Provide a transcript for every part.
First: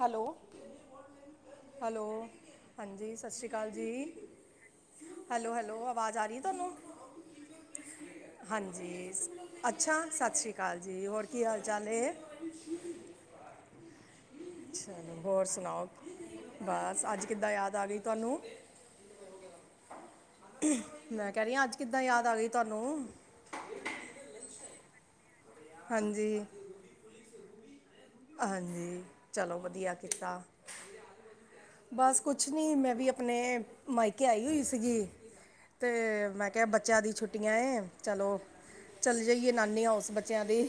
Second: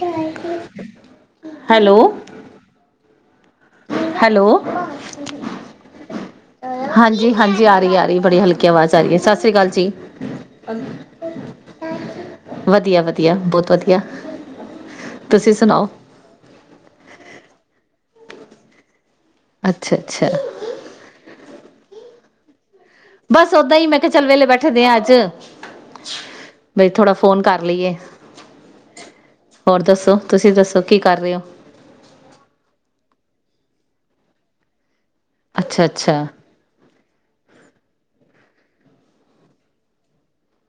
Hello hello ਹਾਂਜੀ ਸਤਿ ਸ਼੍ਰੀ ਅਕਾਲ ਜੀ ਹੈਲੋ ਹੈਲੋ ਹੈਲੋ ਆਵਾਜ਼ ਆ ਰਹੀ ਹੈ ਤੁਹਾਨੂੰ। ਹਾਂਜੀ ਹਾਂਜੀ ਆ ਰਹੀ ਆ ਰਹੀ ਬੜੀ ਹਲਕੀ ਹਾਂਜੀ ਆਵਾਜ਼ ਆ ਰਹੀ ਹੈ ਸਤਿ ਸ੍ਰੀ ਅਕਾਲ ਜੀ ਅੱਛਾ ਸਤਿ ਸ਼੍ਰੀ ਅਕਾਲ ਜੀ ਹੋਰ ਕੀ ਹਾਲ ਚਾਲ ਹੈ। ਵਧੀਆ ਵਧੀਆ ਬਹੁਤ ਵਧੀਆ। ਚਲੋ ਹੋਰ ਸੁਣਾਓ ਬਸ ਅੱਜ ਕਿੱਦਾਂ ਯਾਦ ਆ ਗਈ ਤੁਹਾਨੂੰ ਅੱਛਾ ਅੱਛਾ। ਮੈਂ ਕਹਿ ਰਹੀ ਹਾਂ ਅੱਜ ਕਿੱਦਾਂ ਯਾਦ ਆ ਗਈ ਤੁਹਾਨੂੰ। ਬਸ ਓਦਾਂ ਹੀ ਮੈਂ ਕਿਹਾ ਚੱਲ ਵੇਲੇ ਬੈਠੇ ਦੇ ਆਂ ਅੱਜ ਹਾਂਜੀ। ਬਈ ਥੋੜਾ ਫੋਨ ਕਰ ਲਈਏ। ਹਾਂਜੀ ਚਲੋ ਹੋਰ ਵਧੀਆ ਦੱਸੋ ਕੀਤਾ ਤੁਸੀਂ ਦੱਸੋ ਕੀ ਕਰ ਰਹੇ ਹੋ ਬਸ ਕੁਛ ਨੀ ਮੈਂ ਵੀ ਆਪਣੇ ਮਾਈਕੇ ਆਈ ਹੋਈ ਸੀਗੀ ਅੱਛਾ ਤੇ ਅੱਛਾ ਮੈਂ ਕਿਹਾ ਬੱਚਾ ਬੱਚਿਆਂ ਦੀ ਛੁੱਟੀਆਂ ਹੈ ਚਲੋ ਚੱਲ ਜਾਈਏ ਨਾਨੀ ਹੁੳਸ ਬੱਚਿਆਂ ਦੀ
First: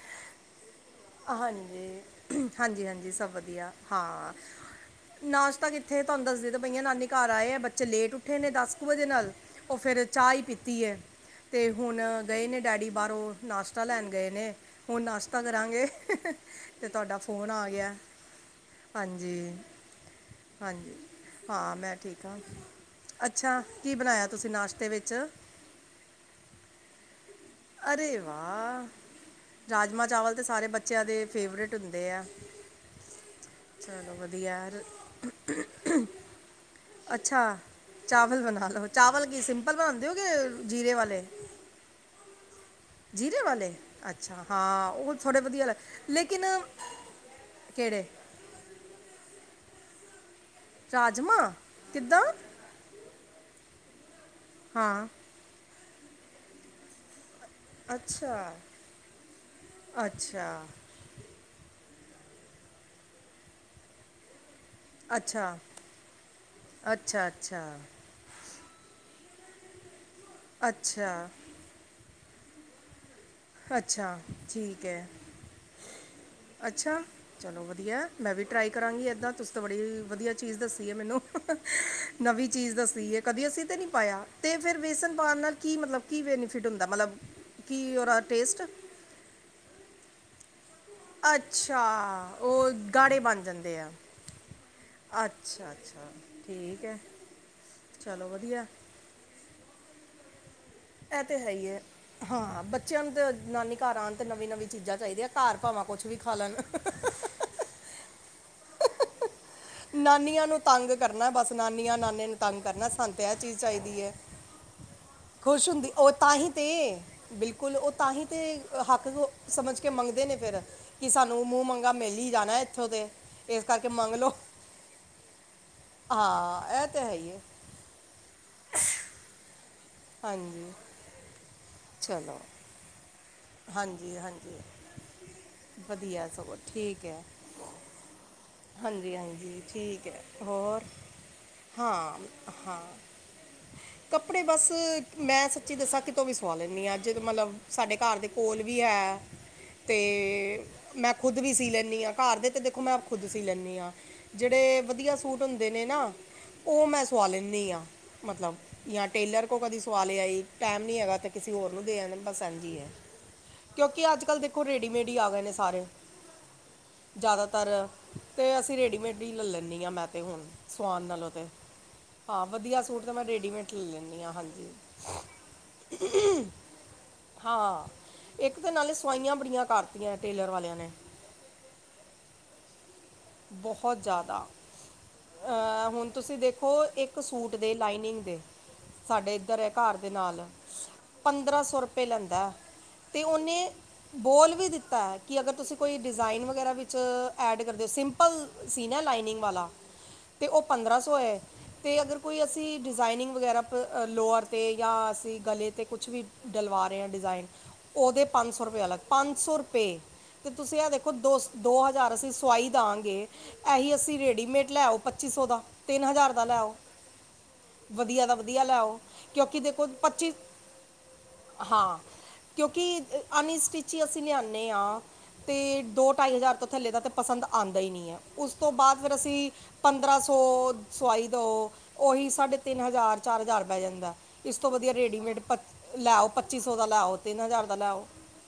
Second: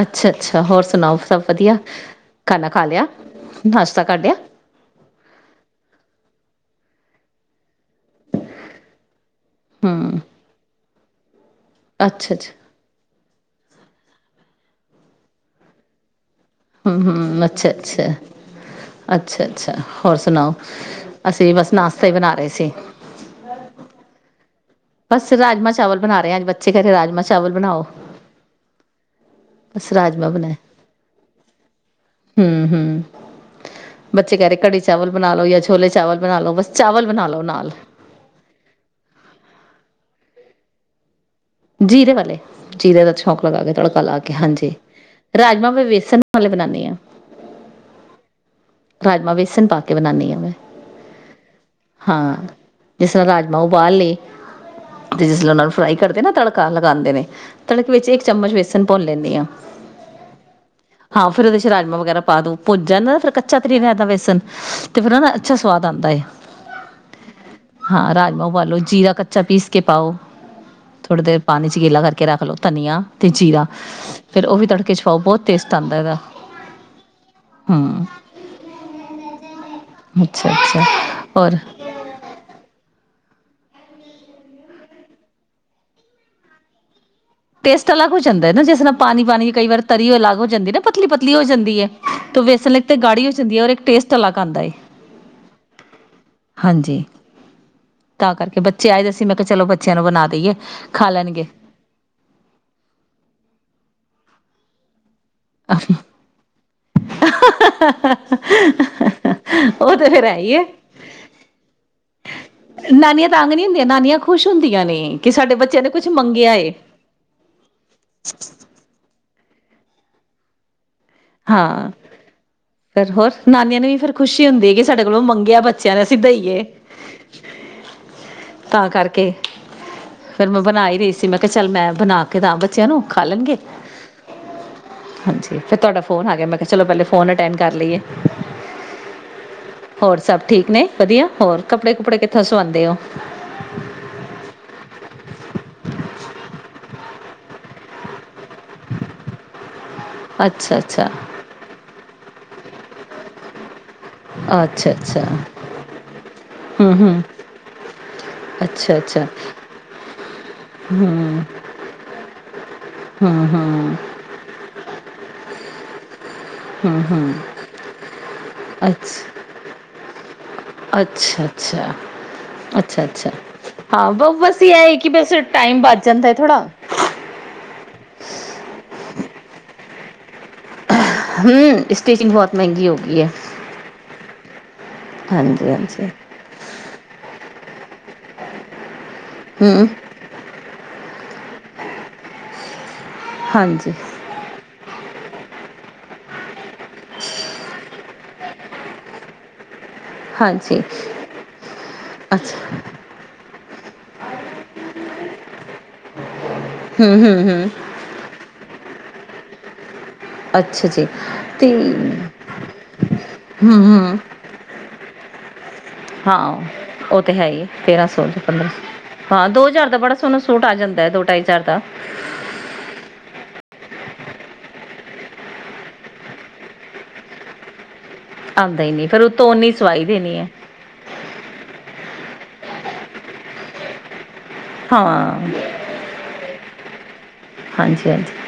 ਅੱਛਾ ਅੱਛਾ ਹੋਰ ਸੁਣਾਓ ਸਭ ਵਧੀਆ ਹਾਂਜੀ ਖਾਣਾ ਖਾ ਹਾਂਜੀ ਲਿਆ ਹਾਂਜੀ ਸਭ ਵਧੀਆ ਨਾਸ਼ਤਾ ਕਰ ਹਾਂ ਲਿਆ ਨਾਸ਼ਤਾ ਕਿੱਥੇ ਤੁਹਾਨੂੰ ਦੱਸਦੀ ਤੇ ਬਈ ਨਾਨੀ ਘਰ ਆਏ ਹੈ ਬੱਚ ਬੱਚੇ ਲੇਟ ਉੱਠੇ ਨੇ ਦਸ ਕੁ ਵਜੇ ਨਾਲ ਉਹ ਫਿਰ ਹੂੰ ਚਾਹ ਹੀ ਪੀਤੀ ਹੈ ਅਤੇ ਹੁਣ ਅੱਛਾ ਗਏ ਅੱਛਾ ਨੇ ਡੈਡੀ ਬਾਹਰੋਂ ਨਾਸ਼ਤਾ ਲੈਣ ਗਏ ਨੇ ਹੁਣ ਨਾਸ਼ਤਾ ਕਰਾਂਗੇ। [unintelligible] ਤੇ ਹੂੰ ਤੁਹਾਡਾ ਹੂੰ ਫੋਨ ਆ ਅੱਛਾ ਗਿਆ ਅੱਛਾ ਹਾਂਜੀ ਅੱਛਾ ਅੱਛਾ ਹੋਰ ਸੁਣਾਓ ਹਾਂਜੀ ਅਸੀਂ ਬਸ ਹਾਂ ਮੈਂ ਨਾਸ਼ਤਾ ਹੀ ਠੀਕ ਬਣਾ ਹਾਂ ਰਹੇ ਸੀ ਅੱਛਾ ਕੀ ਬਣਾਇਆ ਤੁਸੀਂ ਨਾਸ਼ਤਾ ਬਸ ਰਾਜਮਾ ਚਾਵਲ ਬਣਾ ਰਹੇ ਆ। ਅੱਜ ਬੱਚੇਰੇ ਰਾਜਮਾ ਅਰੇ ਵਾਹ ਬਸ ਰਾਜਮਾਂ ਚਾਵਲ ਤੇ ਬਣਾਏ ਸਾਰੇ ਬੱਚਿਆਂ ਦੇ ਫੇਰੇਟ ਹੁੰਦੇ ਆ ਹੂੰ ਹੂੰ ਚਲੋ ਬੱਚੇ ਕਹਿ ਰਹੇ ਵਧਆ ਕੜੀ ਚਾਵਲ ਬਣਾ ਲਓ ਜਾਂ ਛੋਲੇ ਚਾਵਲ ਬਣਾ ਲਓ ਬਸ ਚਾਵਲ ਬਣਾ ਲਓ ਅੱਛਾ ਨਾਲ ਚਾਵਲ ਬਣਾ ਲੋ ਚਾਵਲ ਕੀ ਸਿੰਪਲ ਬਣਾਉਂਦੇ ਹੋਗੇ ਜੀਰੇ ਵਾਲੇ। ਜੀਰੇ ਵਾਲੇ। ਜੀਰੇ ਦਾ ਸ਼ੌਂਕ ਲਗਾ ਕੇ ਵਾਲੇ ੜਕਾ ਲਾ ਕੇ ਅੱਛਾ ਹਾਂਜੀ ਹਾਂ ਉਹ ਥੋੜ੍ਹੇ ਵਧੀਆ ਰਾਜਮਾਂ ਮੈਂ ਲੱਗ ਵੇਸਨ ਲੇਕਿਨ ਵਾਲੇ ਬਣਾਦੀ ਹਾਂ ਕਿਹੜੇ ਰਾਜਮਾਂ ਵੈਸਣ ਪਾ ਕੇ ਬਣਾਾਨਦੀ ਹ ਮੈਂ। ਰਾਜਮਾਂ ਕਿੱਦਾ ਰਾਜਾਂ ਉਬਾਲ ਲਏ [unintelligible] ਫਰਾਾਈ ਕਰਦੇ ਨਾ ਤੜਕਾ ਲਗਾਉਂਦੇ ਨੇ। ਤੜਕ ਵਿੱਚ ਇੱਕ ਚਮਚ ਅੱਛਾ ਵੇਸਣ ਭੁੰਨ ਲੈਂਦੀ ਹਾਂ ਅੱਛਾ ਹ ਫਿਰਰ ਉਹਦੇ ਚ ਰਾਜਮਾਂ ਵਗੈਰਾ ਪਾ ਦੋ ਭੁੱਜ ਜਾਂਦਾ ਫਿਰ ਕੱਚਾ ਨੀ ਰਹਿੰਦਾ ਵੇਸਨ। ਤੇ ਫੇਿਰ ਹਨ ਨਾ ਅੱਛਾ ਸਵਾਦ ਆਉਂਦਾ ਅੱਛਾ ਅੱਛਾ ਹਾਂ ਰਾ ਰਜਮਾ ਉਬਾਲੋ ਜੀਰਾ ਕੱਚਾ ਪੀਸ ਕੇ ਪਾਓ। ਥੋੜੀ ਅੱਛਾ ਦੇਰ ਪਾਣੀ ਚ ਗਿੱਲਾ ਕਰਕੇ ਕੇ ਰੱਖ ਲਓ ਧਨੀੀਆਂ। ਅੱਛਾ ਠੀਕ ਹੈ ਬਹੁਤ ਟੇਸਟ ਆਉਂਦਾ ਇਹਦਾ ਚਲੋ ਵਧੀਆ ਹੂੰ ਮੈਂ ਵੀ ਟਰਾਈ ਕਰਾਂਗੀ ਏਦਾਂ ਤੁਸੀ ਤਾਂ ਬੜੀ ਵਧੀਆ ਅੱਛਾ ਚੀਜ਼ ਅੱਛਾ ਦੱਸੀ ਹੈ। ਮੈਨੂੰ ਔਰ ਨਵੀਂ ਚੀਜ਼ ਦੱਸੀ ਹੈ। ਕਦੀ ਅਸੀਂ ਤੇ ਨੀ ਪਾਇਆ ਤੇ ਫਿਰ ਵੇਸਨ ਪਾਉਣ ਨਾਲ ਕੀ ਮਤਲਬ ਕੀ ਬੈਨੀਫਿਟ ਹੁੰਦਾ ਮਤਲਬ ਟੈਸਟ ਕੀ ਅਲੱਗ ਹੋ ਉਹਦਾ ਜਾਂਦਾ ਹੈ ਨਾ ਟੇਸਟ ਜਿਸ ਨਾਲ ਪਾਣੀ, ਪਾਣੀ ਕਈ ਵਾਰ ਤਰੀ ਅਲੱਗ ਹੋ ਜਾਂਦੀ ਨਾ ਪਤਲੀ ਪਤਲੀ ਹੋ ਜਾਂਦੀ ਅੱਛਾ ਹੈ ਤੇ ਉਹ ਵੇਸਣ ਲਈ ਤੇ ਗਾੜੇ ਗਾੜੀ ਹੋ ਬਣ ਜਾਂਦੀ ਹੈ ਔਰ ਜਾਂਦੇ ਇੱਕ ਆ ਟੇਸਟ ਅਲੱਗ ਆਉਂਦਾ ਹੈ ਅੱਛਾ, ਅੱਛਾ ਠੀਕ ਹੈ। ਹਾਂਜੀ ਚਲੋ ਤਾਂ ਕਰਕੇ ਵਧੀਆ ਬੱਚੇ ਆਏ ਦ ਅ ਸੀ ਮੈਂ ਕਿਹਾ ਚਲੋ ਬੱਚਿਆਂ ਨੂੰ ਬਣਾ ਦੇਈਏ। ਖਾ ਇਹ ਤੇ ਲੈਣਗੇ ਹੈ ਹੀ ਹੈ ਹਾਂ ਬੱਚਿਆਂ ਨੂੰ ਤੇ ਨਾਨੀ ਘਰਾਂ ਨਵੀਂ ਨਵੀ ਚੀਜ਼ਾਂ ਚਾਹੀਦੀਆਂ ਹਨ। ਘਰ ਭਾਵਾਂ ਕੁਛ ਵੀ ਖਾ ਲੈਣ। [unintelligible] ਉਹ ਤੇ ਫੇਰ ਹੈ ਨਾਨੀਆਂ ਹੀ ਨੂੰ ਏ। ਤੰਗ ਕਰਨਾ ਬਸ ਨਾਨੀਆਂ ਨਾਨੀ ਨੂੰ ਤੰਗ ਕਰਨਾ ਸਾਨੂੰ ਤੇ ਨਾਨੀਆਂ ਇਹ ਤੰਗ ਚੀਜ਼ ਨੀ ਹੁੰਦੀਆਂ ਚਾਹੀਦੀ ਹੈ। ਨਾਨੀਆਂ ਖੁਸ਼ ਹੁੰਦੀਆਂ ਨੇ ਕਿ ਸਾਡੇ ਖੁਸ਼ ਬੱਚਿਆਂ ਨੇ ਹੁੰਦੀ ਕੁਛ ਉਹ ਤਾਂ ਹੀ ਮੰਗਿਆ ਤੇ ਏ। ਬਿਲਕੁਲ ਉਹ ਤਾਂ ਹੀ ਤੇ ਹੱਕ ਸਮਝ ਕੇ ਮੰਗਦੇ ਨੇ ਫਿਰ ਕਿ ਸਾਨੂੰ ਮੂੰਹ ਹਾਂ ਮੰਗਗਾ ਮਿਲ ਹੀ ਜਾਣਾ ਇੱਥੋਂ ਤੇ, ਫਿਰ ਹੋਰ ਇਸ ਨਾਨੀਆਂ ਕਰਕੇ ਨੂੰ ਵੀ ਫਿਰ ਮੰਗ ਲੋੋ। ਖੁਸ਼ੀ ਹੁੰਦੀ ਹੈ ਕਿ ਸਾਡੇ ਕੋਲੋਂ ਮੰਗਿਆ ਬਚ- ਹਾਂ ਇਹ ਤੇ ਹੈ ਹੀ ਹੈ। ਤਾਂ ਕਰਕੇ। ਫੇਰ ਮੈਂ ਹਾਂਜੀ ਬਣਾਈ ਰਹੀ ਸੀ ਮੈਂ ਕਿਹਾ ਚੱਲ ਮੈਂ ਬਣਾ ਚਲੋ ਕੇ ਦਾ ਬੱਚਿਆਂ ਨੂੰ ਖਾ ਲੈਣਗੇ ਹਾਂਜੀ ਹਾਂਜੀ ਫਿਰ ਤੁਹਾਡਾ ਫੋਨ ਆ ਗਿਆ ਸਭ ਮੈਂ ਕਿਹਾ ਚਲੋ ਪਹਿਲੇ ਠੀਕ ਹੈ ਫੋਨ ਅਟੈਂਡ ਕਰ ਲਈਏ। ਹਾਂਜੀ ਹਾਂਜੀ ਠੀਕ ਹੋਰ ਹੈ ਸਭ ਠੀਕ ਹੋਰ ਨੇ ਵਧੀਆ ਹੋਰ ਕੱਪੜੇ ਕੁਪੜੇ ਹਾਂ ਕਿੱਥੋਂ ਹਾਂ ਸਵਾਉਂਦੇ ਹੋ? ਕੱਪੜੇ ਬਸ ਮੈਂ ਸੱਚੀ ਦੱਸਾਂ ਕਿਤੋਂ ਵੀ ਸਵਾ ਲੈਂਦੀ ਐ ਜ ਮਤਲਬ ਸਾਡੇ ਘਰ ਦੇ ਕੋਲ ਵੀ ਹੈ ਅਤੇ ਅੱਛਾ ਅੱਛਾ ਮੈਂ ਖੁਦ ਵੀ ਸੀ ਲੈਂਦੀ ਆ। ਘਰ ਦੇ ਤੇ ਦੇਖੋ ਮੈਂ ਖੁਦ ਸੀ ਲੈਂਦੀ ਆ। ਜਿਹੜੇ ਅੱਛਾ ਵਧੀਆ ਅੱਛਾ ਸੂਟ ਹੁੰਦੇ ਨੇ ਨਾ ਉਹ ਹੂੰ ਮੈਂ ਹੂੰ ਸਵਾ ਲੈਂਦੀ ਆ ਮਤਲਬ ਅੱਛਾ ਜਾਂ ਅੱਛਾ ਟੇਲਰ ਕੋ ਕਦੇ ਸਵਾ ਲਿਆ ਆਈ ਟਾਈਮ ਨਹੀਂ ਹੂੰ ਹੈਗਾ ਤਾਂ ਹੂੰ ਕਿਸੇ ਹੋਰ ਨੂੰ ਦੇ ਆਏ ਬਸ ਐਨਜੀ ਐ। ਹੂੰ ਕਿਉਂਕਿ ਅੱਜ ਕੱਲ ਦੇਖੋ ਰੇਡੀਮੇਡ ਆ ਗਏ ਨੇ ਸਾਰੇ। ਹੂੰ ਹੂੰ ਜ਼ਿਆਦਾਤਰ ਤੇ ਅਸੀਂ ਰੇਡੀਮੇਡ ਹੀ ਅੱਛਾ ਲ਼ ਲੈਦੀ ਆ ਹਾਂ ਮੈ ਤੇ ਹੁਣ ਸਵਾਨ ਨਾਲੋਂ ਤੇ ਅੱਛਾ- ਅੱਛਾ- ਹਾਂ ਵਧੀਆ ਅੱਛਾ ਸੂਟ ਤਾਂ ਮੈਂ -ਅੱਛਾ ਰੈਡੀਮੇਡ ਲੈ ਹਾਂ। ਲੈਂਦੀ ਬਸ ਹਾਂਜੀ ਇਹ ਕਿ ਬਸ ਟਾਈਮ ਬਚ ਜਾਂਦਾ ਥੋੜਾ ਹਾਂ ਇੱਕ ਤੇ ਨਾਲੇ ਸਵਾਈਆਂ ਬੜੀਆਂ ਕਰਤੀਆਂ ਟੇਲਰ ਵਾਲਿਆਂ ਨੇ ਹੂੰ ਸਟੀਚਿੰਗ ਬਹੁਤ ਮਹਿੰਗੀ ਹੋ ਗਈ। ਹੈ ਬਹੁਤ ਜ਼ਿਆਦਾ। ਹਾਂਜੀ ਅਹ ਹੁਣ ਹਾਂਜੀ ਤੁਸੀਂ ਦੇਖੋ ਇੱਕ ਸੂਟ ਦੀ ਲਾਈਨਿੰਗ ਸਾਡੇ ਇੱਧਰ ਹੈ ਹਮ ਘਰ ਦੇ ਨਾਲ ਪੰਦਰਾਂ ਸੌ ਰੁਪਏ ਲੈਂਦਾ। ਤੇ ਉਹਨੇ ਹਾਂਜੀ ਬੋਲ ਵੀ ਦਿੱਤਾ ਏ। ਕਿ ਅਗਰ ਤੁਸੀਂ ਕੋਈ ਡਿਜ਼ਾਇਨ ਵਗੈਰਾ ਵੀ ਚ ਐਡ ਕਰਦੇ [unintelligible] ਸੀਨਾ ਲਾਈਨਿੰਗ ਵਾਲਾ। ਤੇ ਉਹ ਹਾਂਜੀ ਪੰਦਰਾਂ ਸੌ ਹੈ। ਤੇ ਅਗਰ ਕੋਈ ਅੱਛਾ ਅਸੀਂ ਡਿਜ਼ਾਇਨਿੰਗ ਵਗੈਰਾ ਲੋਅਰ 'ਤੇ, ਜਾਂ ਅਸੀਂ ਗਲੇ ਤੇ, ਕੁਛ ਵੀ ਡਲਵਾ ਰਹੇ ਹਾਂ ਹਮ ਡਿਜ਼ਾਇਨ ਹਮ ਹਮ ਉਹਦੇ ਪੰਜ ਸੌ ਰੁਪਏ ਅਲੱਗ। ਪੰਜ ਸੌ ਰੁਪਏ। ਤੇ ਤੁਸੀਂ ਅੱਛਾ ਆ ਜੀ ਦੇਖੋ ਅਤੇ ਦੋ ਹਜ਼ਾਰ ਅਸੀਂ ਸਵਾਈ ਦਿਆਂਗੇ। ਹਮ ਇਹੀ ਹਮ ਅਸੀਂ ਰੇਡੀਮੇਡ ਲੈਓ ਪੱਚੀ ਸੌ ਦਾ ਤਿੰਨ ਹਜ਼ਾਰ ਦਾ ਹਾਂ ਲੈਓ ਉਹ ਤਾਂ ਹੈ ਹੀ ਤੇਰ੍ਹਾਂ ਵਧੀਆ ਸੌ ਦਾ ਤੋਂ ਵਧੀਆ ਪੰਦਰਾਂ ਸੌ ਲੈਓ ਹਾਂ ਕਿਉਂਕਿ ਦੋ ਦੇਖੋ ਹਜ਼ਾਰ ਦਾ ਬੜਾ ਪੱਚੀ ਸੋਹਣਾ ਸੂਟ ਆ ਜਾਂਦਾ ਹੈ, ਦੋ ਢਾਈ ਹਜ਼ਾਰ ਦਾ ਹਾਂ ਕਿਉਂਕਿ ਅਨਸਟਿਚ ਅਸੀਂ ਲਿਆਂਨੇ ਆਂ। ਤੇ ਦੋ ਢਾਈ ਹਜ਼ਾਰ ਤੋਂ ਥੱਲੇ ਦਾ ਤੇ ਪਸੰਦ ਆਂ [unintelligible] ਉਸ ਤੋਂ ਆਉਂਦਾ ਹੀ ਬਾਅਦ ਨਹੀਂ ਫਿਰ ਅਸੀਂ ਉਤੋਂ ਉਨੀ ਸਵਾਈ ਪੰਦਰਾਂ ਸੌ ਦੇਣੀ ਹੈ ਸਵਾਈ ਦੋ ਉਹੀ ਸਾਢੇ ਤਿੰਨ ਹਜ਼ਾਰ ਚਾਰ ਹਜ਼ਾਰ ਪੈ ਜਾਂਦਾ ਇਸ ਤੋਂ ਵਧੀਆ ਹਾਂ ਰੇਡੀਮੇਡ ਲੈਓ ਪੱਚੀ [unintelligible] ਹਾਂਜੀ ਹਾਂਜੀ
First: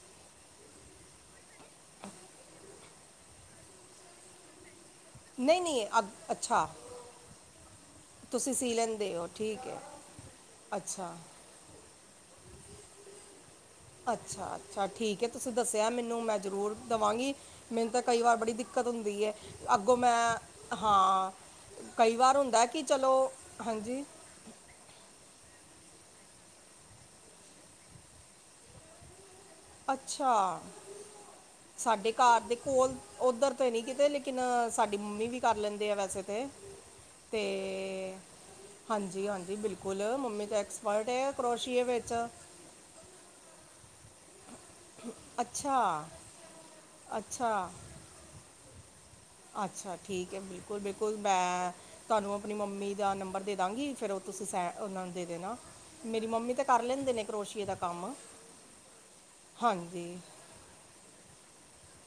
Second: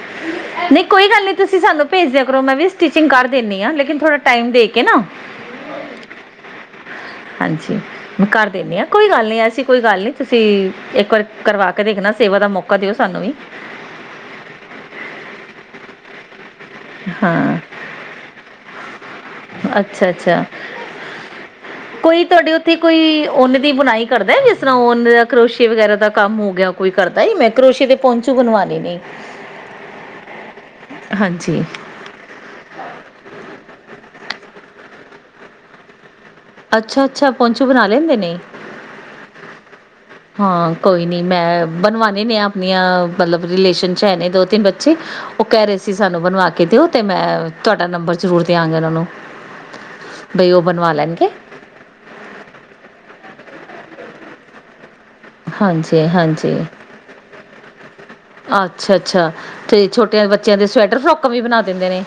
ਨਹੀਂ ਕੋਈ ਗੱਲ ਨੀ ਤੁਸੀਂ ਸਾਨੂੰ ਭੇਜਿਆ ਕਰ ਮੈਂ ਵੀਟਿਚਿੰਗ ਕਰਿੰਦੀ ਹਾਂ ਲੇਕਿਨ ਥੋੜ੍ਹਾ ਟਾਈਮ ਦੇ ਕੇ ਨਾ ਨਹੀਂ ਨਹੀਂ ਅ ਅੱਛਾ ਹਾਂਜੀ ਮੈਂ ਕਰ ਤੁਸੀਂ ਸੀ ਦੇਨੀ ਆ ਕੋਈ ਲੈਂਦੇ ਹੋ ਗੱਲ ਨੀ ਐਸੀ ਠੀਕ ਹੈ ਕੋਈ ਗੱਲ ਨਹੀਂ ਤੁਸੀਂ ਇੱਕ ਅੱਛਾ ਵਾਰ ਕਰਵਾ ਕੇ ਦੇਖਣਾ ਸੇਵਾ ਦਾ ਮੌਕਾ ਦਿਓ ਸਾਨੂੰ ਵੀ ਅੱਛਾ ਅੱਛਾ ਠੀਕ ਹੈ ਤੁਸੀਂ ਦੱਸਿਆ ਮੈਨੂੰ ਮੈਂ ਜ਼ਰੂਰ ਦੇਵਾਂਗੀ ਹਾਂ ਮੈਨੂੰ ਤਾਂ ਕਈ ਵਾਰ ਬੜੀ ਦਿੱਕਤ ਹੁੰਦੀ ਹੈ ਅੱਗੋਂ ਅੱਛਾ ਮੈਂ ਅੱਛਾ ਹਾਂ ਕਈ ਕੋਈ ਵਾਰ ਤੁਹਾਡੇ ਹੁੰਦਾ ਉੱਥੇ ਕਿ ਚਲੋ ਕੋਈ ਓਨੇ ਦੀ ਹਾਂਜੀ ਬੁਣਾਈ ਕਰਦਾ ਜਿਸ ਤਰ੍ਹਾਂ ਓਨ ਦਾ ਕਰੋਸ਼ੇ ਵਗੈਰਾ ਦਾ ਕੰਮ ਹੋ ਗਿਆ ਕੋਈ ਕਰਦਾ ਹੀ ਮੈਂ ਕਰੋਸ਼ੇ ਤੇ ਪੌਂਚੇ ਬਨਵਾਉਣੇ ਨੇ ਅੱਛਾ ਹਾਂਜੀ ਸਾਡੇ ਘਰ ਦੇ ਕੋਲ ਉੱਧਰ ਤੇ ਨੀ ਕਿਤੇ ਲ ਲੇਕਿਨ ਸਾਡੀ ਮੰਮੀ ਵੀ ਕਰ ਲੈਂਦੇ ਆ ਵੈਸੇ ਤੇ ਅੱਛਾ ਅੱਛਾ ਤੇ ਪੁੰਚੂ ਬਣਾ ਲੈਂਦੇ ਨੇ ਹਾਂਜੀ ਹਾਂਜੀ ਬਿਲਕੁਲ ਮੰਮੀ ਤਾਂ ਹਾਂ ਕੋਈ ਐਕਸਪਰਟ ਨੀ ਹੈ ਮੈਂ ਕਰੋਸ਼ੀਏ ਵਿੱਚ ਬਣਵਾਣੇ ਨੇ ਆਪਣੀਆਂ ਮਤਲਬ ਰਿਲੇਸ਼ਨ ਚੈਨੇ ਦੋ ਤਿੰਨ ਬੱਚੇ ਉਹ ਕਹਿ ਅੱਛਾ ਰਹੇ ਸੀ ਸਾਨੂੰ ਬਣਵਾ ਕੇ ਦਿਓ ਤੇ ਮੈਂ ਅੱਛਾ ਤੁਹਾਡਾ ਨੰਬਰ ਜ਼ਰੂਰ ਦੇਿਆਂਗੇ ਉਹਨਾਂ ਨੂੰ ਅੱਛਾ ਠੀਕ ਹੈ ਬਈ ਉਹ ਬਿਲਕੁਲ ਬਣਵਾ ਬਿਲਕੁਲ ਲੈਣਗੇ। ਮੈਂ ਤੁਹਾਨੂੰ ਆਪਣੀ ਮੰਮੀ ਦਾ ਨੰਬਰ ਦੇ ਦਵਾਂਗੀ ਫਿਰ ਉਹ ਤੁਸੀਂ ਸੈ ਉਹਨਾਂ ਦੇ ਦੇਣਾ ਹਾਂਜੀ ਮੇਰੀ ਹਾਂਜੀ ਮੰਮੀ ਤਾਂ ਕਰ ਲੈਂਦੇ ਨੇ ਕਰੋਸ਼ੀਏ ਦਾ ਕੰਮ ਅੱਛਾ ਅੱਛਾ ਤੇ ਹਾਂਜੀ ਛੋਟਿਆਂ ਬੱਚਿਆਂ ਦੇ ਸਵੈਟਰ ਫਰੋਕਾਂ ਵੀ ਬਣਾ ਦਿੰਦੇ ਨੇ।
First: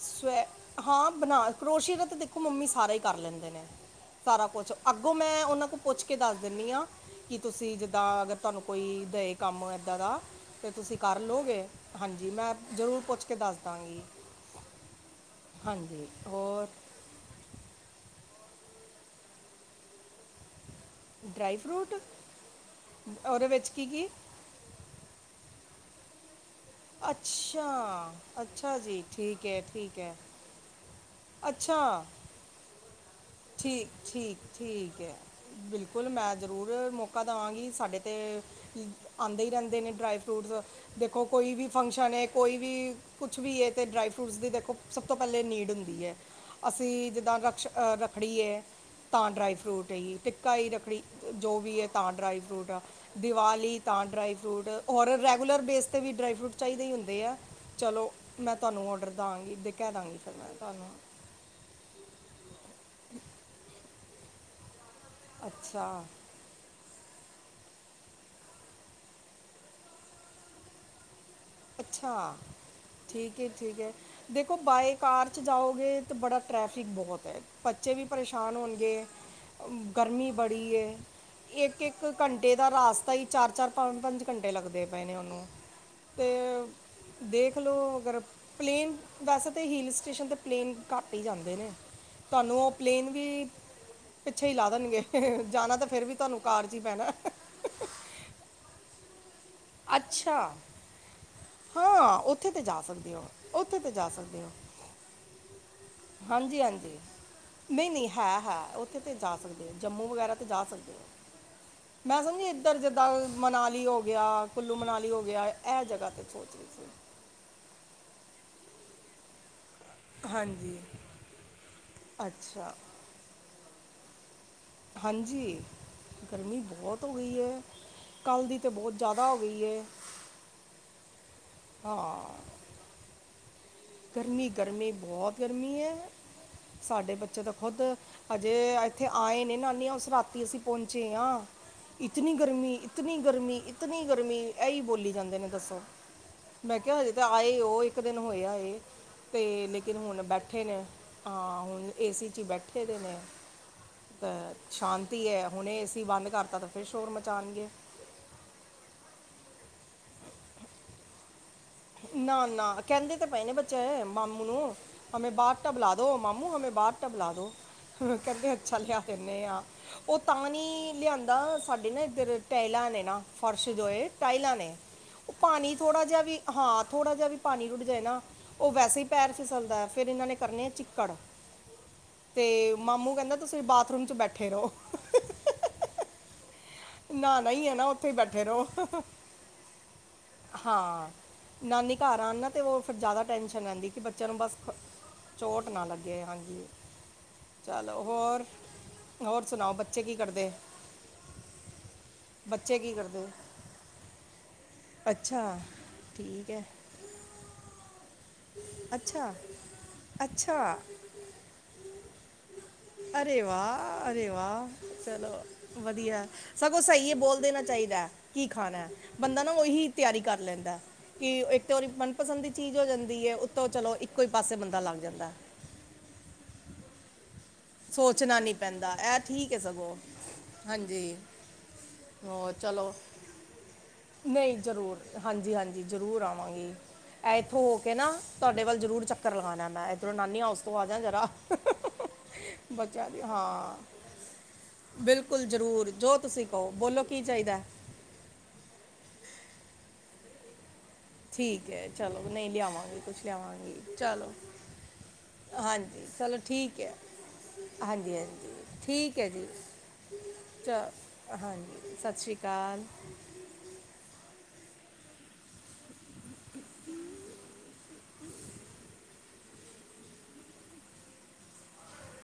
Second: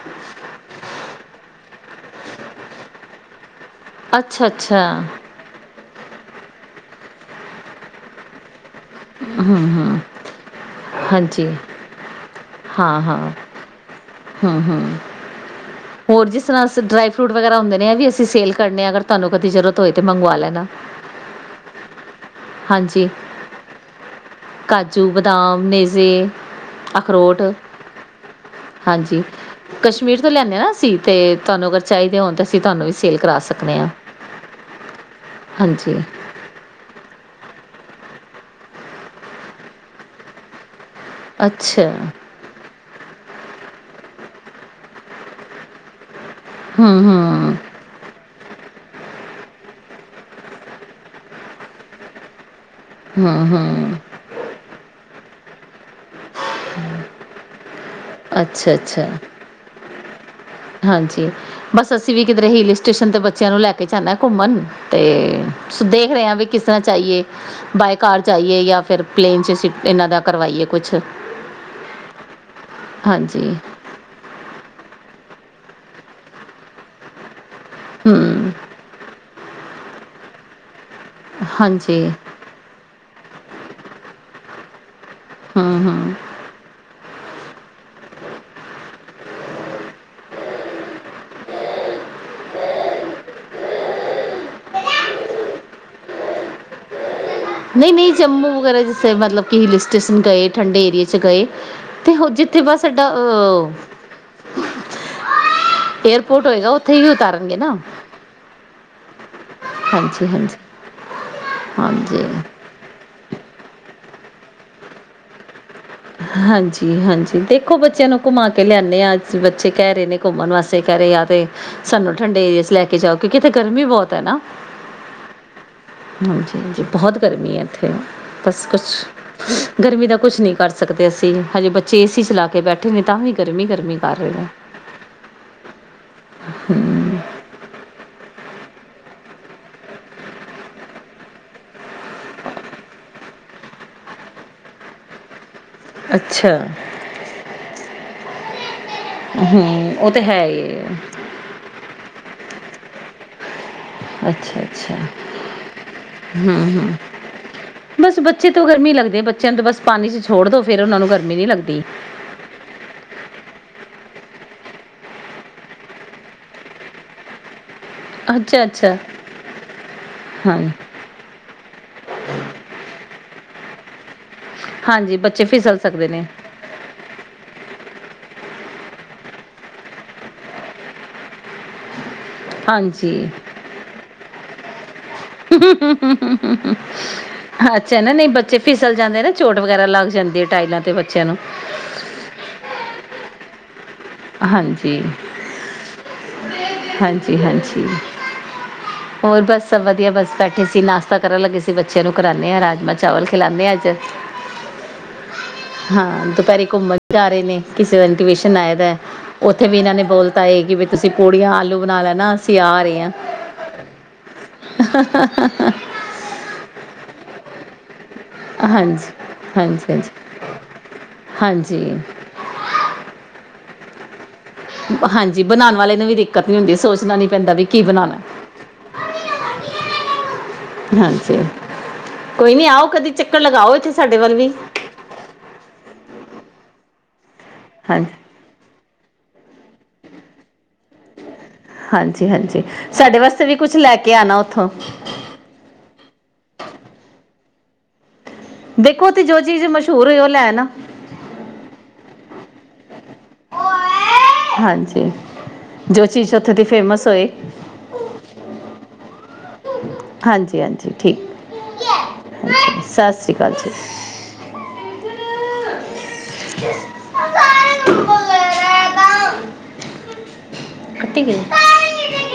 ਸਵੈ ਹਾਂ ਬਣਾ ਕਰੋਸ਼ੀ ਦਾ ਤੇ ਦੇਖੋ ਮੰਮੀ ਸਾਰਾ ਹੀ ਕਰ ਲੈਂਦੇ ਨੇ। ਸਾਰਾ ਕੁਛ ਅੱਛਾ-ਅੱਛਾ, ਅੱਗੋਂ ਮੈਂ ਉਹਨਾਂ ਕੋ ਪੁੱਛ ਕੇ ਦੱਸ ਦਿਣੀ ਹਾਂ। ਕੀ ਤੁਸੀਂ ਜਿੱਦਾਂ ਅਗਰ ਤੁਹਾਨੂੰ ਕੋਈ ਦੇਏ ਕੰਮ ਇੱਦਾਂ ਹੂੰ-ਹੂੰ, ਦਾ ਤੇ ਤੁਸੀਂ ਕਰ ਹਾਂਜੀ, ਲਓਗੇ ਹਾਂਜੀ ਮੈਂ ਜ਼ਰੂਰ ਹਾਂ-ਹਾਂ, ਪੁੱਛ ਕੇ ਦੱਸ ਦਾਂਗੀ। ਹੂੰ-ਹੂੰ। ਹੋਰ ਜਿਸ ਤਰ੍ਹਾਂ ਅ ਡਰਾਈ ਫਰੂਟ ਵਗੈਰਾ ਹੁੰਦੇ ਨੇ ਵੀ ਅਸੀਂ ਸੇਲ ਕਰਨੇ ਅਗਰ ਤੁਹਾਨੂੰ ਕਦੀ ਜ਼ਰੂਰਤ ਹੋਏ ਤੇ ਮੰਗਵਾ ਲੈਣਾ ਡਰਾਈ ਫਰੂਟ ਹਾਂਜੀ। ਉਹਦੇ ਵਿੱਚ ਕੀ ਕੀ ਕਾਜੂ ਬਦਾਮ ਮੇਜ਼ੇ ਅੱਛਾ ਅੱਛਾ ਜੀ ਹਾਂਜੀ ਠੀਕ ਐ ਠੀਕ ਐ। ਕਸ਼ਮੀਰ ਤੋਂ ਲਿਆਉਂਦੇ ਹਾਂ ਨਾ ਅਸੀਂ ਅਤੇ ਤੁਹਾਨੂੰ ਅੱਛਾ ਅਗਰ ਚਾਹੀਦੇ ਹੋਣ ਤਾਂ ਅਸੀਂ ਤੁਹਾਨੂੰ ਵੀ ਸੇਲ ਕਰਾ ਸਕਦੇ ਹਾਂ ਠੀਕ ਠੀਕ ਠੀਕ ਹੈ, ਹਾਂਜੀ ਬਿਲਕੁਲ ਮੈਂ ਜ਼ਰੂਰ ਮੌਕਾ ਦਵਾਂਗੀ, ਸਾਡੇ ਤਾਂ ਆਉਂਦੇ ਹੀ ਰਹਿੰਦੇ ਨੇ ਡਰਾਈ ਫਰੂਟਸ ਦੇਖੋ ਕੋਈ ਵੀ ਅੱਛਾ ਫੰਕਸ਼ਨ ਐ, ਕੋਈ ਵੀ ਕੁਛ ਵੀ ਇਹ ਤੇ ਡਰਾਈ ਫਰੂਟਸ ਦੀ ਦੇਖੋ, ਸਭ ਤੋਂ ਪਹਿਲੇ ਨੀਡ ਹੁੰਦੀ ਐ। ਹੂੰ ਅਸੀਂ ਜਿੱਦਾਂ ਹੂੰ ਰੱਖਸ਼ ਰੱਖੜੀ ਐ। ਤਾਂ ਡਰਾਈ ਫਰੂਟ ਰਾਈ, ਟਿੱਕਾ ਹੀ ਰੱਖੜੀ ਜੋ ਵੀ ਐ, ਤਾਂ ਡਰਾਈ ਫਰੂਟ ਆ। ਹੂੰ ਦੀਵਾਲੀ ਹੂੰ ਤਾਂ ਡਰਾਈ ਫਰੂਟ, ਔਰ ਰੈਗੁਲਰ ਫੂਲਰ ਬੇਸ ਤੇ ਵੀ ਡਰਾਈ ਫਰੂਟ ਚਾਹੀਦੇ ਹੀ ਹੁੰਦੇ ਆ, ਚਲੋ ਮੈਂ ਅੱਛਾ ਤੁਹਾਨੂੰ ਅੱਛਾ ਔਡਰ ਦਾਂਗੀ ਤੇ ਕਹਿ ਦਾਂਗੀ। [unintelligible] ਹਾਂਜੀ, ਬਸ ਅਸੀਂ ਵੀ ਕਿਧਰੇ ਹਿਲ ਸਟੇਸ਼ਨ ਤੇ ਬੱਚਿਆਂ ਨੂੰ ਲੈ ਕੇ ਜਾਣਾ ਘੁੰਮਣ। ਤੇ ਅੱਛਾ ਦੇਖ ਰਹੇ ਹਾ ਵੀ ਕਿਸ ਤਰ੍ਹਾਂ ਚਾਈਏ ਬਾਏ ਕਾਰ ਚਾਏ, ਜਾਂ ਫਿਰ ਪਲੇਨ 'ਚ ਸੀ ਇਹਨਾਂ ਦਾ ਕਰਵਾਈਏ ਕੁਛ। ਅੱਛਾ ਠੀਕ ਐ ਹਾਂਜੀ ਠੀਕ ਐ, ਦੇਖੋ ਬਾਏ ਕਾਰ ਚ ਜਾਓ ਗੇ ਤਾ ਬੜਾ ਟ੍ਰੈਫਿਕ ਬਹੁਤ ਐ। ਬੱਚੇ ਵੀ ਹੂੰ ਪਰੇਸ਼ਾਨ ਹੋਣਗੇ। ਗਰਮੀ ਬੜੀ ਐ ਇੱਕ ਇੱਕ ਹਾਂਜੀ ਘੰਟੇ ਦਾ ਰਸਤਾ ਹੀ ਚਾਰ ਚਾਰ ਪੰਜ ਘੰਟੇ ਇਹ ਲੱਗਦੇ ਪਏ ਨੇ ਹੂੰ ਹੂੰ ਤੇ ਅ ਦੇਖਲੋ ਅਗਰ ਪਲੇਨ, ਵੈਸੇ ਤਾਂ ਹਿੱਲ ਸਟੇਸ਼ਨ ਤੇ ਪਲੇਨ ਘੱਟ ਹੀ ਜਾਂਦੇ ਨੇ, ਤੁਹਾਨੂੰ ਉਹ ਪਲੇਨ ਵੀ ਪਿੱਛੇ ਹੀ ਲਾ ਦੇਣਗੇ, ਜਾਣਾ ਤਾਂ ਫੇਰ ਵੀ ਤੁਹਾਨੂੰ ਕਾਰ ਚ ਹੀ ਪੈਣਾ। ਨਹੀਂ ਨਹੀਂ, ਜੰਮੂ ਵਗੈਰਾ ਜਿੱਥੇ ਮਤਲਬ ਕਿ ਹਿੱਲ ਸਟੇਸ਼ਨ ਅੱਛਾ ਗਏ, ਠੰਡੇ ਇਲਾਕੇ'ਚ ਗਏ। ਹਾਂ ਹੋ ਉੱਥੇ ਜਿੱਥੇ ਤੇ ਜਾ ਬਸ ਸਾਡਾ ਸਕਦੇ ਹੋ, ਉੱਥੇ ਤੇ ਜਾ ਸਕਦੇ ਹੋ ਏਅਰਪੋਰਟ ਹਾਂਜੀ ਹੋਏਗਾ ਉੱਥੇ ਹਾਂਜੀ ਹੀ ਉਤਾਰਨਗੇ ਨਾ ਨਹੀਂ ਨਹੀਂ ਹੈ ਹੈ, ਉੱਥੇ ਤੇ ਜਾ ਸਕਦੇ ਹੋ ਜੰਮੂ ਹਾਂਜੀ ਵਗੈਰਾ ਤੇ ਹਾਂਜੀ ਜਾ ਸਕਦੇ ਹੋ। ਮੈਂ ਹਾਂਜੀ ਸਮਝੀ ਮਿਲੀ ਇੱਧਰ ਜਿੱਦਾਂ ਮਨਾਲੀ ਹੋ ਗਿਆ, ਕੁੱਲੂ ਮਨਾਲੀ ਹੋ ਗਿਆ, ਇਹ ਜਗ੍ਹਾ। ਤੇ ਸੋਚ ਰਹੀ ਹਾਂਜੀ ਸੀ ਹਾਂਜੀ, ਦੇਖੋ ਬੱਚਿਆਂ ਨੂੰ ਘੁਮਾ ਕੇ ਲਿਆਨੇ ਆ, ਅੱਜ ਬੱਚੇ ਕਹਿ ਰਹੇ ਨੇ ਘੁੰਮਣ ਹਾਂਜੀ ਵਾਸਤੇ ਕਹਿ ਰਹੇ ਆ ਜਾਂ ਤੇ ਸਾਨੂੰ ਠੰਡੇ ਇਲਾਕੇ ਚ ਅੱਛਾ ਲੈ ਕੇ ਜਾਓ, ਕਿਉਂਕਿ ਇੱਥੇ ਗਰਮੀ ਬਹੁਤ। ਤਾਂ ਨਾ। ਹਾਂਜੀ ਹਾਂਜੀ ਗਰਮੀ ਹਾਂ ਜੀ ਹੋ ਬਹੁਤ ਗਈ ਗਰਮੀ ਹੈ ਇੱਥੇ ਕੱਲ ਦੀ ਬਸ ਤੇ ਕੁਛ ਬਹੁਤ ਜ਼ਿਆਦਾ ਹੋ ਗਈ ਹੈ ਗਰਮੀ ਦਾ ਕੁਛ ਨ ਕਰ ਦੇ ਤੇ ਹਜੇ ਹਾਂ ਬੱਚੇ ਏ ਸੀ ਚਲਾ ਕੇ ਬੈਠੇ ਨੇ ਤਾਂ ਵੀ ਗਰਮੀ ਗਰਮੀ ਕਰ ਰਹੇ ਨੇ ਗਰਮੀ ਗਰਮੀ ਬਹੁਤ ਗਰਮੀ ਹੈ ਸਾਡੇ ਬੱਚੇ ਤਾਂ ਖੁਦ ਹਜੇ ਇਹ ਇੱਥੇ ਆਏ ਨੇ ਨਾਨੀ ਹਾਊਸ ਰਾਤੀ ਅਸੀਂ ਪਹੁੰਚੇ ਹਾਂ ਇਤਨੀ ਗਰਮੀ ਇਤਨੀ ਗਰਮੀ ਇਤਨੀ ਗਰਮੀ ਇਹੀ ਬੋਲੀ ਜਾਂਦੇ ਨੇ ਦੱਸ। ਅੱਛਾ ਮੈਂ ਕਿਹਾ ਹਜੇ ਤੇ ਆਏ ਉਹ ਇੱਕ ਦਿਨ ਹੋਇਆ। ਏ ਹੂੰ ਤੇ ਲੇਕਿਨ ਉਹ ਤੇ ਹੁਣ ਹੈ ਬੈਠੇ ਹੀ ਨੇ ਹਾਂ ਹੁਣ ਏਸੀ ਚ ਹੀ ਬੈਠੇ ਨੇ। ਖੇਡਣੇ ਅੱਛਾ ਅੱਛਾ ਬੰਦ ਹਮ ਕਰਤਾ ਤਾਂ ਫਿਰ ਹਮ ਸ਼ੋਰ ਮਚਾਣਗੇ ਬਸ ਬੱਚੇ ਤੋਂ ਗਰਮੀ ਲੱਗਦੇ। ਬੱਚਿਆਂ ਨੂੰ ਤਾਂ ਬਸ ਪਾਣੀ ' ਛੋੜ ਦਿਉ ਫਿਰ ਉਹਨਾਂ ਨੂੰ ਗਰਮੀ ਨਹੀਂ ਲੱਗਦੀ। ਨਾ ਨਾ ਕਹਿੰਦੇ ਤੇ ਪਏ ਨੇ ਬੱਚੇ ਮਾਮੂ ਨੂੰ ਹਮੇ ਬਾਥ ਟੱਬ ਲਾ ਦੋ ਮਾਮੂ ਹਮੇ ਬਾਤ ਟਬ ਲਾ ਦੋ। ਕਹਿੰਦੇ ਅੱਛਾ ਲਿਆ ਦਿੰਦੇ ਆਂ ਉਹ ਤਾਂ ਹਾਂ ਨੀ ਲਿਆਂਦਾ ਸਾਡੇ ਨਾ ਇੱਧਰ ਟਹਿਲਾਂ ਨੇ ਨਾ ਫਰਸ਼ ਧੋਏ ਟਾਈਲਾਂ ਨੇ ਹਾਂਜੀ ਉਹ ਬੱਚੇ ਪਾਣੀ ਫਿਸਲ ਥੋੜਾ ਸਕਦੇ ਜਿਹਾ ਨੇ ਵੀ। ਹਾਂ ਥੋੜਾ ਜਿਹਾ ਵੀ ਪਾਣੀ ਰੁੜ ਜਾਏ ਨਾ ਉਹ ਵੈਸੇ ਹੀ ਪੈਰ ਫਿਸਲਦਾ ਫਿਰ ਇਹਨਾਂ ਨੇ ਕਰਨੇ ਆ ਚਿੱਕੜ। ਤੇ ਹਾਂਜੀ ਮਾਮੂ ਕਹਿੰਦਾ ਤੁਸੀਂ ਬਾਥਰੂਮ ਚ ਬੈਠੇ ਰਹੋ। ਹਮ ਹ ਹਮ ਹ ਨਹਾਣਾ ਹੀ ਹੈ ਨਾ ਉੱਥੇ ਬੈਠੇ ਬੱਚੇ ਫਿਸਲ ਰਹੋ ਜਾਂਦੇ ਨਾ ਚੋਟ ਵਗੈਰਾ ਲੱਗ ਜਾਂਦੀ ਹੈ ਟਾਈਲਾਂ ਤੇ ਹਾਂ ਬੱਚਿਆਂ ਨੂੰ ਨਾਨੀ ਘਰ ਆਉਣ ਨਾਲ ਤੇ ਉਹ ਫੇਰ ਜ਼ਿਆਦਾ ਟੈਨਸ਼ਨ ਰਹਿੰਦੀ ਕਿ ਬੱਚਿਆਂ ਨੂੰ ਬਸ ਹਾਂਜੀ ਚੋਟ ਨਾ ਲੱਗੇ ਹਾਂਜੀ ਹਾਂਜੀ ਹਾਂਜੀ ਚਲੋ ਹੋਰ ਹੋਰ ਬਸ ਸੁਣਾਓ ਸਭ ਬੱਚੇ ਵਧੀਆ ਕੀ ਬੱਸ ਕਰਦੇ ਬੈਠੇ ਸੀ ਨਾਸ਼ਤਾ ਕਰਨ ਲੱਗੇ ਸੀ। ਬੱਚਿਆਂ ਨੂੰ ਕਰਾਉਣੇ ਹਾਂ ਬੱਚੇ ਕੀ ਰਾਜਮਾਂ ਚਾਵਲ ਕਰਦੇ ਖਿਲਾਦੇ ਹਾਂ ਅੱਜ ਅੱਛਾ। ਹਾਂ ਠੀਕ ਹੈ ਦੁਪਹਿਰੇ ਘੁੰਮਣ ਜਾ ਰਹੇ ਨੇ ਕਿਸੇ ਦਾ ਇਨਵੀਟੇਸ਼ਨ ਆਇਆ ਅੱਛਾ ਉੱਥੇ ਵੀ ਇਹਨਾਂ ਨੇ ਬੋਲਤਾ ਇਹ ਅੱਛਾ ਕਿ ਤੁਸੀਂ ਪੂੜੀਆਂ ਆਲੂ ਬਣਾ ਲੈਣਾ ਅਸੀਂ ਆ ਰਹੇ ਹਾ। ਅਰੇ ਵਾਹ ਅਰੇ ਵਾਹ ਚਲੋ ਵਧੀਆ ਸਗੋਂ ਸਹੀ ਹੈ ਬੋਲ ਦੇਣਾ ਚਾਹੀਦਾ ਹੈ ਕੀ ਖਾਣਾ ਹੈ ਬੰਦਾ ਨਾ ਉਹੀ ਤਿਆਰੀ ਕਰ ਲੈਂਦਾ ਕਿ ਇੱਕ ਤਾਂ ਉਹਦੀ ਹਾਂਜੀ ਮਨਪਸੰਦ ਦੀ ਚੀਜ਼ ਹੋ ਜਾਂਦੀ। ਉੱਤੋਂ ਚਲੋ ਇੱਕ ਹਾਂਜੀ ਬਣਾਉਣ ਵਾਲੇ ਨੂੰ ਵੀ ਦਿੱਕਤ ਨੀ ਹੁੰਦੀ ਸੋਚਣਾ ਨੀ ਸੋਚਣਾ ਨੀ ਪੈਂਦਾ ਇਹ ਠੀਕ ਹੈ ਸਗੋਂ ਹਾਂਜੀ ਹੋਰ ਕੋਈ ਨਹੀਂ ਆਓ ਚਲੋ ਕਦੀ ਚੱਕਰ ਲਗਾਓ ਇੱਥੇ ਸਾਡੇ ਵੱਲ ਵੀ ਨਹੀਂ ਜ਼ਰੂਰ ਹਾਂਜੀ ਹਾਂਜੀ ਜ਼ਰੂਰ ਆਵਾਂਗੀ ਇੱਥੋਂ ਹੋ ਕੇ ਨਾ ਹਾਂਜੀ ਤੁਹਾਡੇ ਵੱਲ ਜ਼ਰੂਰ ਚੱਕਰ ਲਗਾਉਣਾ ਮੈਂ ਇੱਧਰੋਂ ਨਾਨੀ ਹਾਊਸ ਤੋਂ ਆ ਜਾ ਜਰਾ। ਹਾਂਜੀ ਹਾਂਜੀ ਬੱਚਿਆਂ ਸਾਡੇ ਦੀ ਵਾਸਤੇ ਵੀ ਹਾਂ ਕੁਝ ਲੈ ਕੇ ਆਣਾ ਉੱਥੋਂ ਬਿਲਕੁਲ ਜ਼ਰੂਰ ਜੋ ਤੁਸੀਂ ਕਹੋ ਬੋਲੋ ਕੀ ਚਾਹੀਦਾ ਦੇਖੋ ਤੇ ਜੋ ਚੀਜ਼ ਮਸ਼ਹੂਰ ਹੋਈ ਉਹ ਲੈ ਆਨਾ। ਠੀਕ ਹੈ ਚਲੋ ਨਹੀਂ ਲਿਆਵਾਂਗੇ ਕੁਛ ਲਿਆਵਾਂਗੇ ਚਲੋ ਹਾਂਜੀ ਜੋ ਹਾਂਜੀ ਚੀਜ਼ ਚਲੋ ਉੱਥੇ ਦੀ ਠੀਕ ਹੈ ਫੇਮਸ ਹੋਏ ਹਾਂਜੀ ਹਾਂਜੀ ਠੀਕ। ਓ ਕੇ। ਹਾਂਜੀ ਹਾਂਜੀ ਠੀਕ। ਸਤਿ ਸ਼੍ਰੀ ਅਕਾਲ ਸਤਿ ਸ਼੍ਰੀ ਅਕਾਲ ਜੀ। [unintelligible] [unintelligible]